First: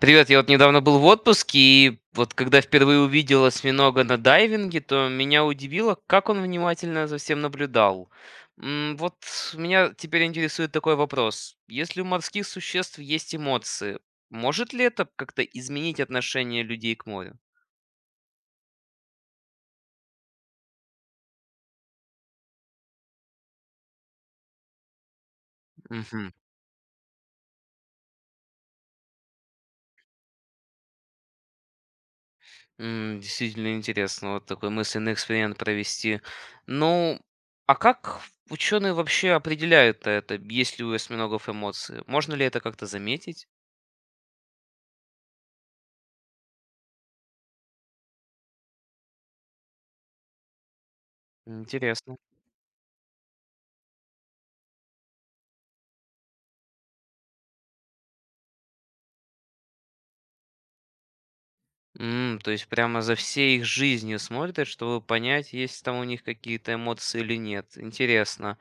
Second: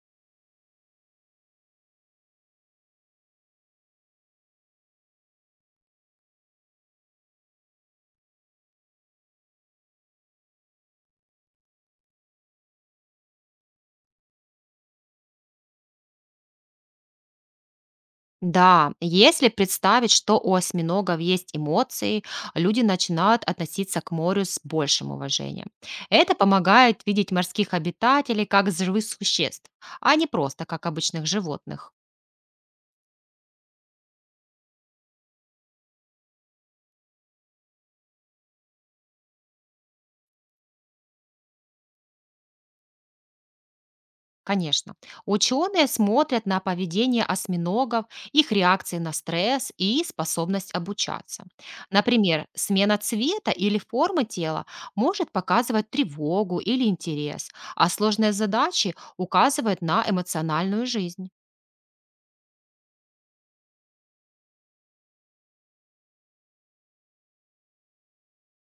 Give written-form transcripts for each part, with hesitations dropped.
Привет, я вот недавно был в отпуске, и вот когда впервые увидел осьминога на дайвинге, то меня удивило, как он внимательно за всем наблюдал. Вот меня теперь интересует такой вопрос. Если у морских существ есть эмоции, может ли это как-то изменить отношение людей к морю? Да, если представить, что у осьминогов есть эмоции, люди начинают относиться к морю с большим уважением. Мгм. Это помогает видеть морских обитателей как живых существ, а не просто как обычных животных. Действительно интересно вот такой мысленный эксперимент провести. Ну, а как ученые вообще определяют это, есть ли у осьминогов эмоции? Можно ли это как-то заметить? Конечно. Ученые смотрят на поведение осьминогов, их реакции на стресс и способность обучаться. Интересно. Например, смена цвета или формы тела может показывать тревогу или интерес, а сложные задачи указывают на эмоциональную жизнь. То есть прямо за всей их жизнью смотрят, чтобы понять, есть там у них какие-то эмоции или нет. Интересно.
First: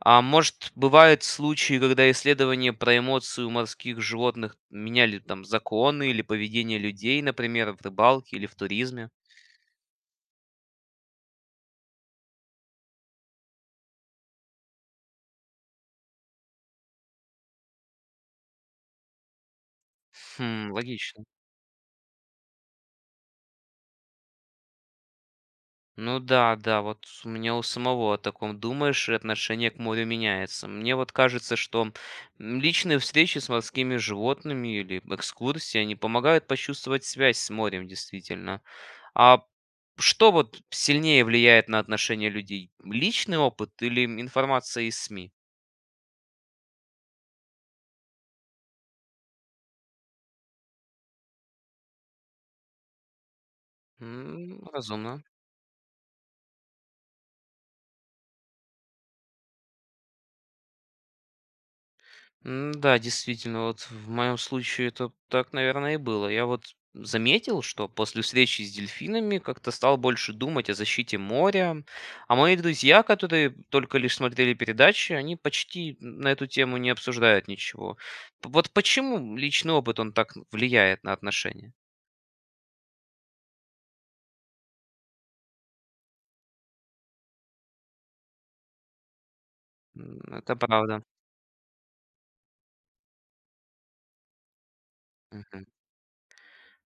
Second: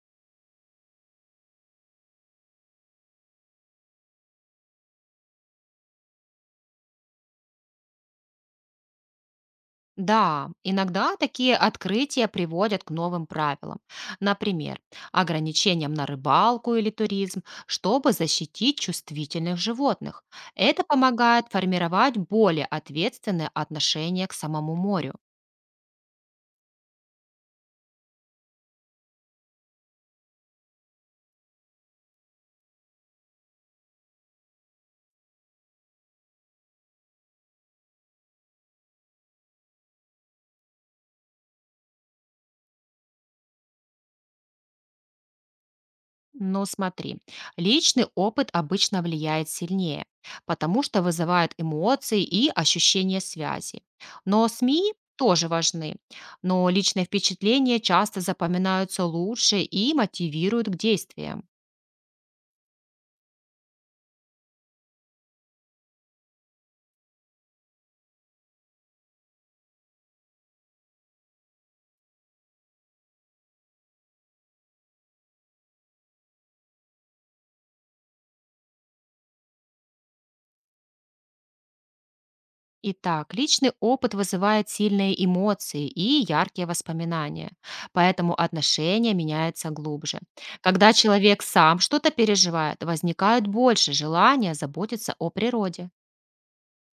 А может, бывают случаи, когда исследования про эмоции у морских животных меняли там законы или поведение людей, например, в рыбалке или в туризме? Да, иногда такие открытия приводят к новым правилам, например, ограничениям на рыбалку или туризм, чтобы защитить чувствительных животных. Хм, Это логично. помогает формировать более ответственное отношение к самому морю. Ну да, да, вот у меня у самого о таком думаешь, и отношение к морю меняется. Мне вот кажется, что личные встречи с морскими животными или экскурсии, они помогают почувствовать связь с морем, действительно. А что вот сильнее влияет на отношение людей? Личный опыт или информация из СМИ? Но смотри, личный опыт обычно влияет сильнее, потому что вызывает эмоции и ощущение связи. Но СМИ Разумно. тоже важны, но личные впечатления часто запоминаются лучше и мотивируют к действиям. Да, действительно, вот в моем случае это так, наверное, и было. Я вот заметил, что после встречи с дельфинами как-то стал больше думать о защите моря, а мои друзья, которые только лишь смотрели передачи, они почти на эту тему не обсуждают ничего. Вот почему личный опыт, он так влияет на отношения? Итак, личный опыт вызывает сильные эмоции и яркие воспоминания, поэтому отношения меняются глубже. Это Когда правда. человек сам что-то переживает, возникает больше желания заботиться о Мгм. природе.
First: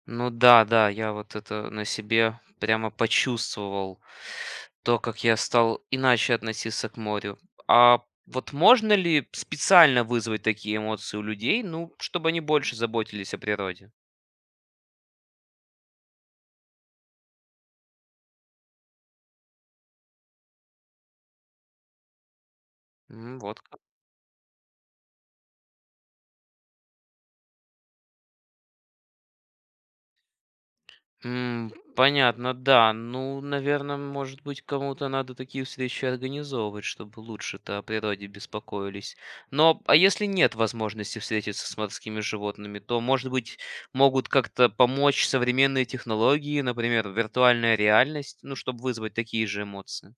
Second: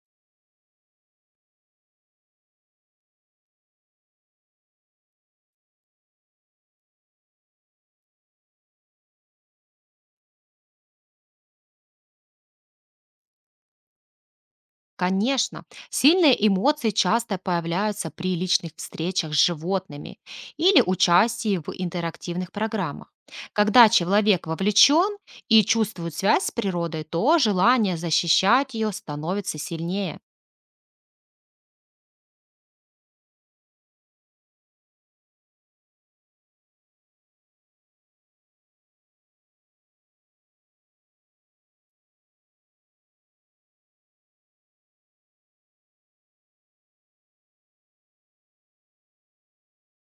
Ну да, да, я вот это на себе прямо почувствовал, то, как я стал иначе относиться к морю. А вот можно ли специально вызвать такие эмоции у людей, ну, чтобы они больше заботились о природе? Конечно, сильные эмоции часто появляются при личных встречах с животными или участии в интерактивных программах. М, Вот Когда человек вовлечен и чувствует связь с природой, то желание защищать ее становится сильнее. М, понятно, да. Ну, наверное, может быть, кому-то надо такие встречи организовывать, чтобы лучше-то о природе беспокоились. Но, а если нет возможности встретиться с морскими животными, то, может быть, могут как-то помочь современные технологии, например, виртуальная реальность, ну, чтобы вызвать такие же эмоции.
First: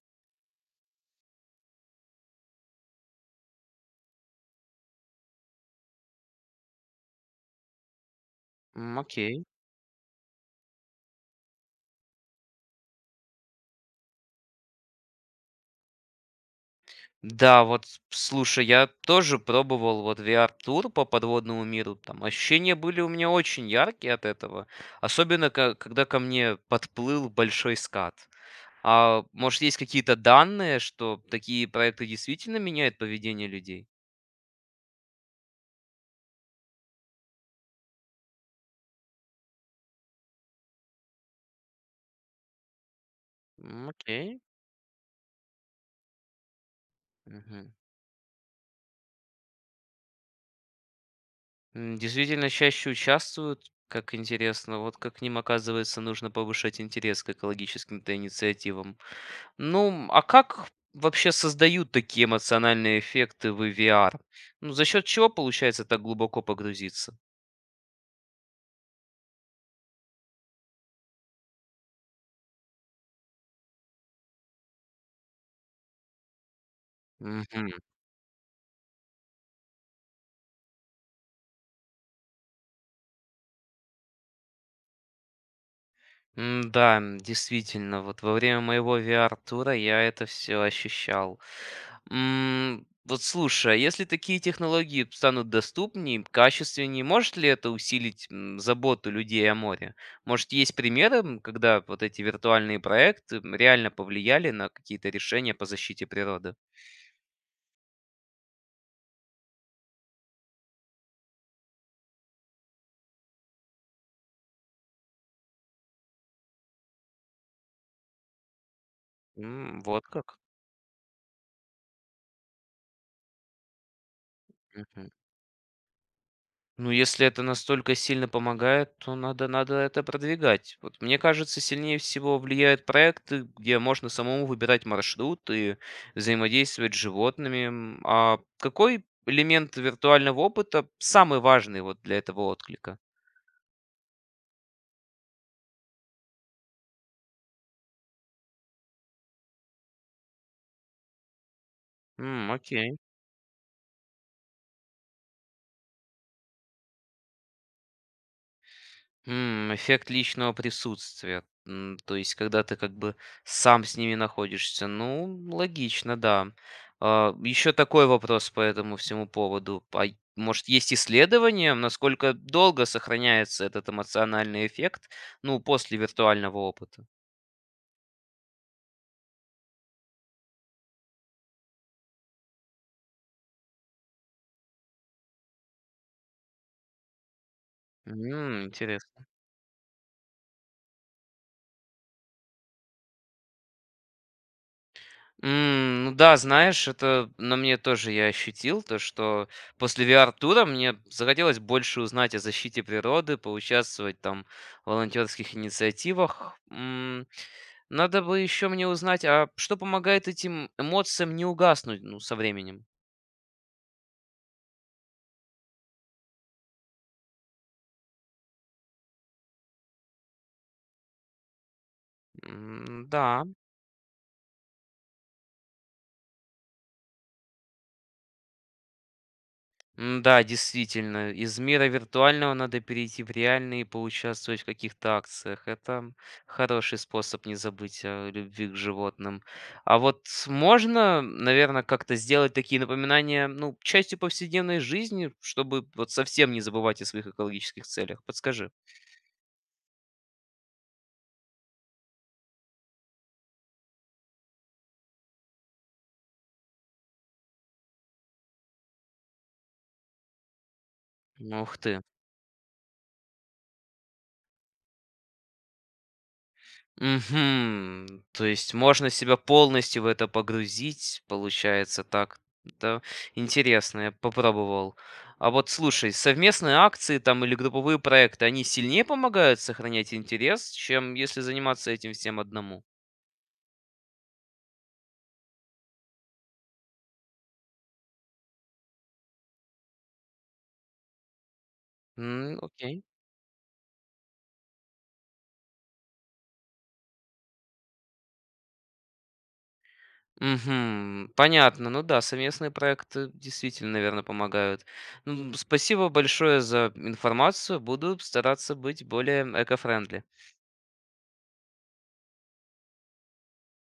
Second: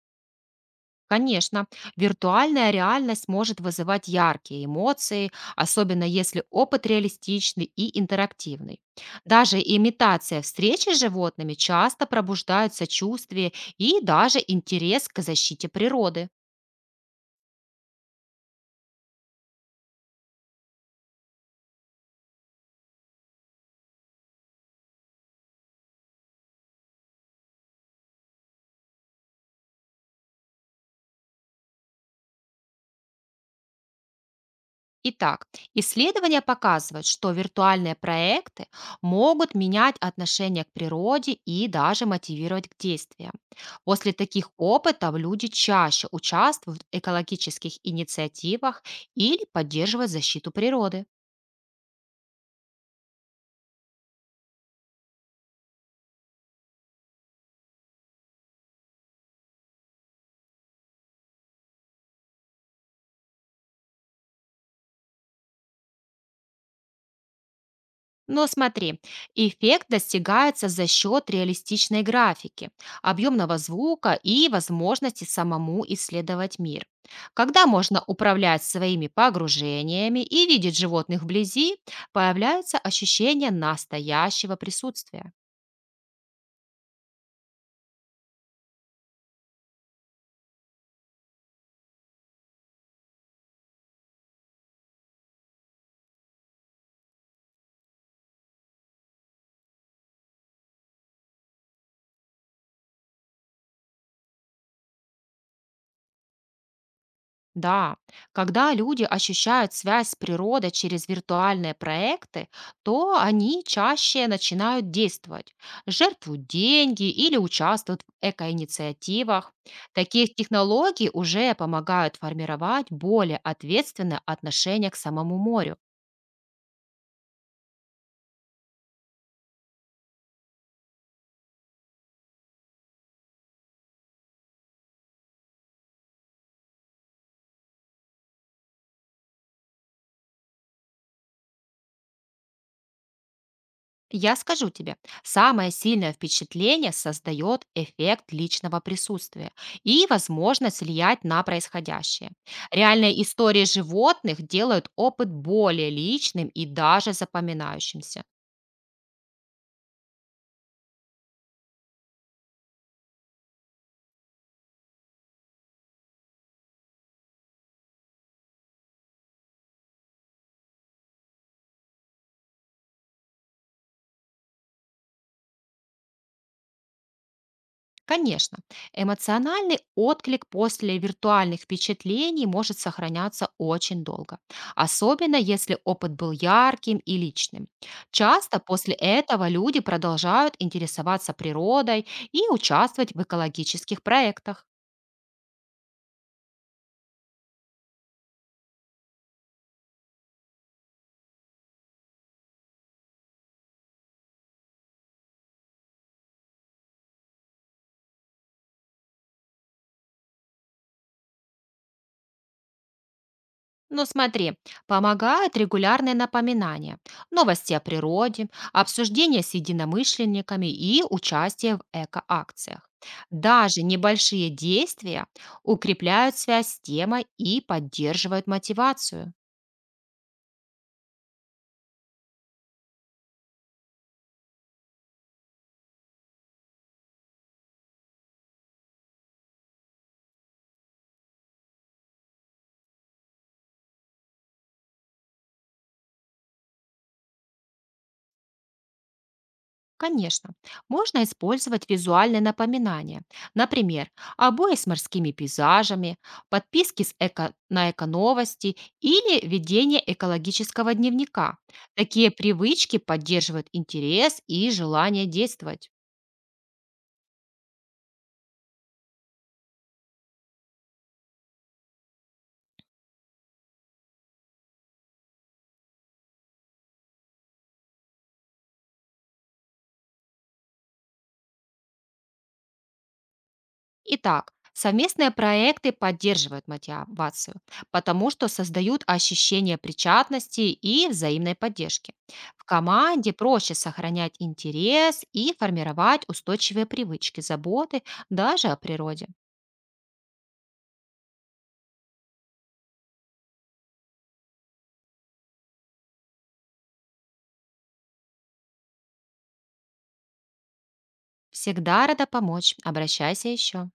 Конечно, виртуальная реальность может вызывать яркие эмоции, особенно если опыт реалистичный и интерактивный. Окей. Даже имитация встречи с животными часто пробуждает сочувствие и даже интерес к защите природы. Да, вот слушай, я тоже пробовал вот VR-тур по подводному миру. Там ощущения были у меня очень яркие от этого. Особенно, когда ко мне подплыл большой скат. А может, есть какие-то данные, что такие проекты действительно меняют поведение людей? Итак, исследования показывают, что виртуальные проекты могут менять отношение к природе и даже мотивировать к действиям. После Окей. таких опытов люди чаще участвуют в Мгм. экологических инициативах или поддерживают защиту природы. Действительно чаще участвуют, как интересно. Вот как к ним, оказывается, нужно повышать интерес к экологическим-то инициативам. Ну, а как вообще создают такие эмоциональные эффекты в VR? Ну, за счет чего получается так глубоко погрузиться? Но смотри, эффект достигается за счет реалистичной графики, объемного звука и возможности самому исследовать мир. Когда Мгм. можно управлять своими погружениями и видеть животных вблизи, появляется ощущение настоящего присутствия. Да, действительно, вот во время моего VR-тура я это все ощущал. Вот слушай, а если такие технологии станут доступнее, качественнее, может ли это усилить заботу людей о море? Может, есть примеры, когда вот эти виртуальные проекты реально повлияли на какие-то решения по защите природы? Да, когда люди ощущают связь с природой через виртуальные проекты, то они чаще начинают действовать, жертвуют деньги или участвуют в экоинициативах. Вот Таких как. технологий уже помогают формировать более ответственное отношение к Мгм. самому морю. Ну, если это настолько сильно помогает, то надо, надо это продвигать. Вот мне кажется, сильнее всего влияют проекты, где можно самому выбирать маршрут и взаимодействовать с животными. А какой элемент виртуального опыта самый важный вот для этого отклика? Я скажу тебе, самое сильное впечатление создает эффект личного присутствия и возможность влиять на происходящее. Окей. Реальные истории животных делают опыт более личным и даже запоминающимся. Эффект личного присутствия. То есть, когда ты как бы сам с ними находишься. Ну, логично, да. А, еще такой вопрос по этому всему поводу. А может, есть исследование, насколько долго сохраняется этот эмоциональный эффект, ну, после виртуального опыта? Конечно, эмоциональный отклик после виртуальных впечатлений может сохраняться очень долго, особенно если опыт был ярким и личным. Часто после Интересно. этого люди продолжают интересоваться природой и участвовать в экологических проектах. Ну да, знаешь, это на мне тоже я ощутил, то что после VR-тура мне захотелось больше узнать о защите природы, поучаствовать там в волонтерских инициативах. Надо бы еще мне узнать, а что помогает этим эмоциям не угаснуть ну, со временем? Но смотри, помогают регулярные напоминания, новости о природе, обсуждения с единомышленниками и участие в экоакциях. Да. Даже небольшие действия укрепляют связь с темой и поддерживают мотивацию. М-да, действительно, из мира виртуального надо перейти в реальный и поучаствовать в каких-то акциях. Это хороший способ не забыть о любви к животным. А вот можно, наверное, как-то сделать такие напоминания, ну, частью повседневной жизни, чтобы вот совсем не забывать о своих экологических целях? Подскажи. Конечно, можно использовать визуальные напоминания. Например, обои с морскими пейзажами, подписки с эко- на эко-новости или ведение экологического дневника. Ух ты. Такие привычки поддерживают интерес и желание действовать. Мгм. То есть можно себя полностью в это погрузить, получается так. Да, интересно, я попробовал. А вот слушай, совместные акции там или групповые проекты, они сильнее помогают сохранять интерес, чем если заниматься этим всем одному? Итак, совместные проекты поддерживают мотивацию, потому что создают ощущение причастности и взаимной поддержки. В Окей. команде проще сохранять интерес и формировать устойчивые привычки, заботы даже о природе. Мгм. Понятно. Ну да, совместные проекты действительно, наверное, помогают. Ну, спасибо большое за информацию. Буду стараться быть более экофрендли. Всегда рада помочь. Обращайся еще.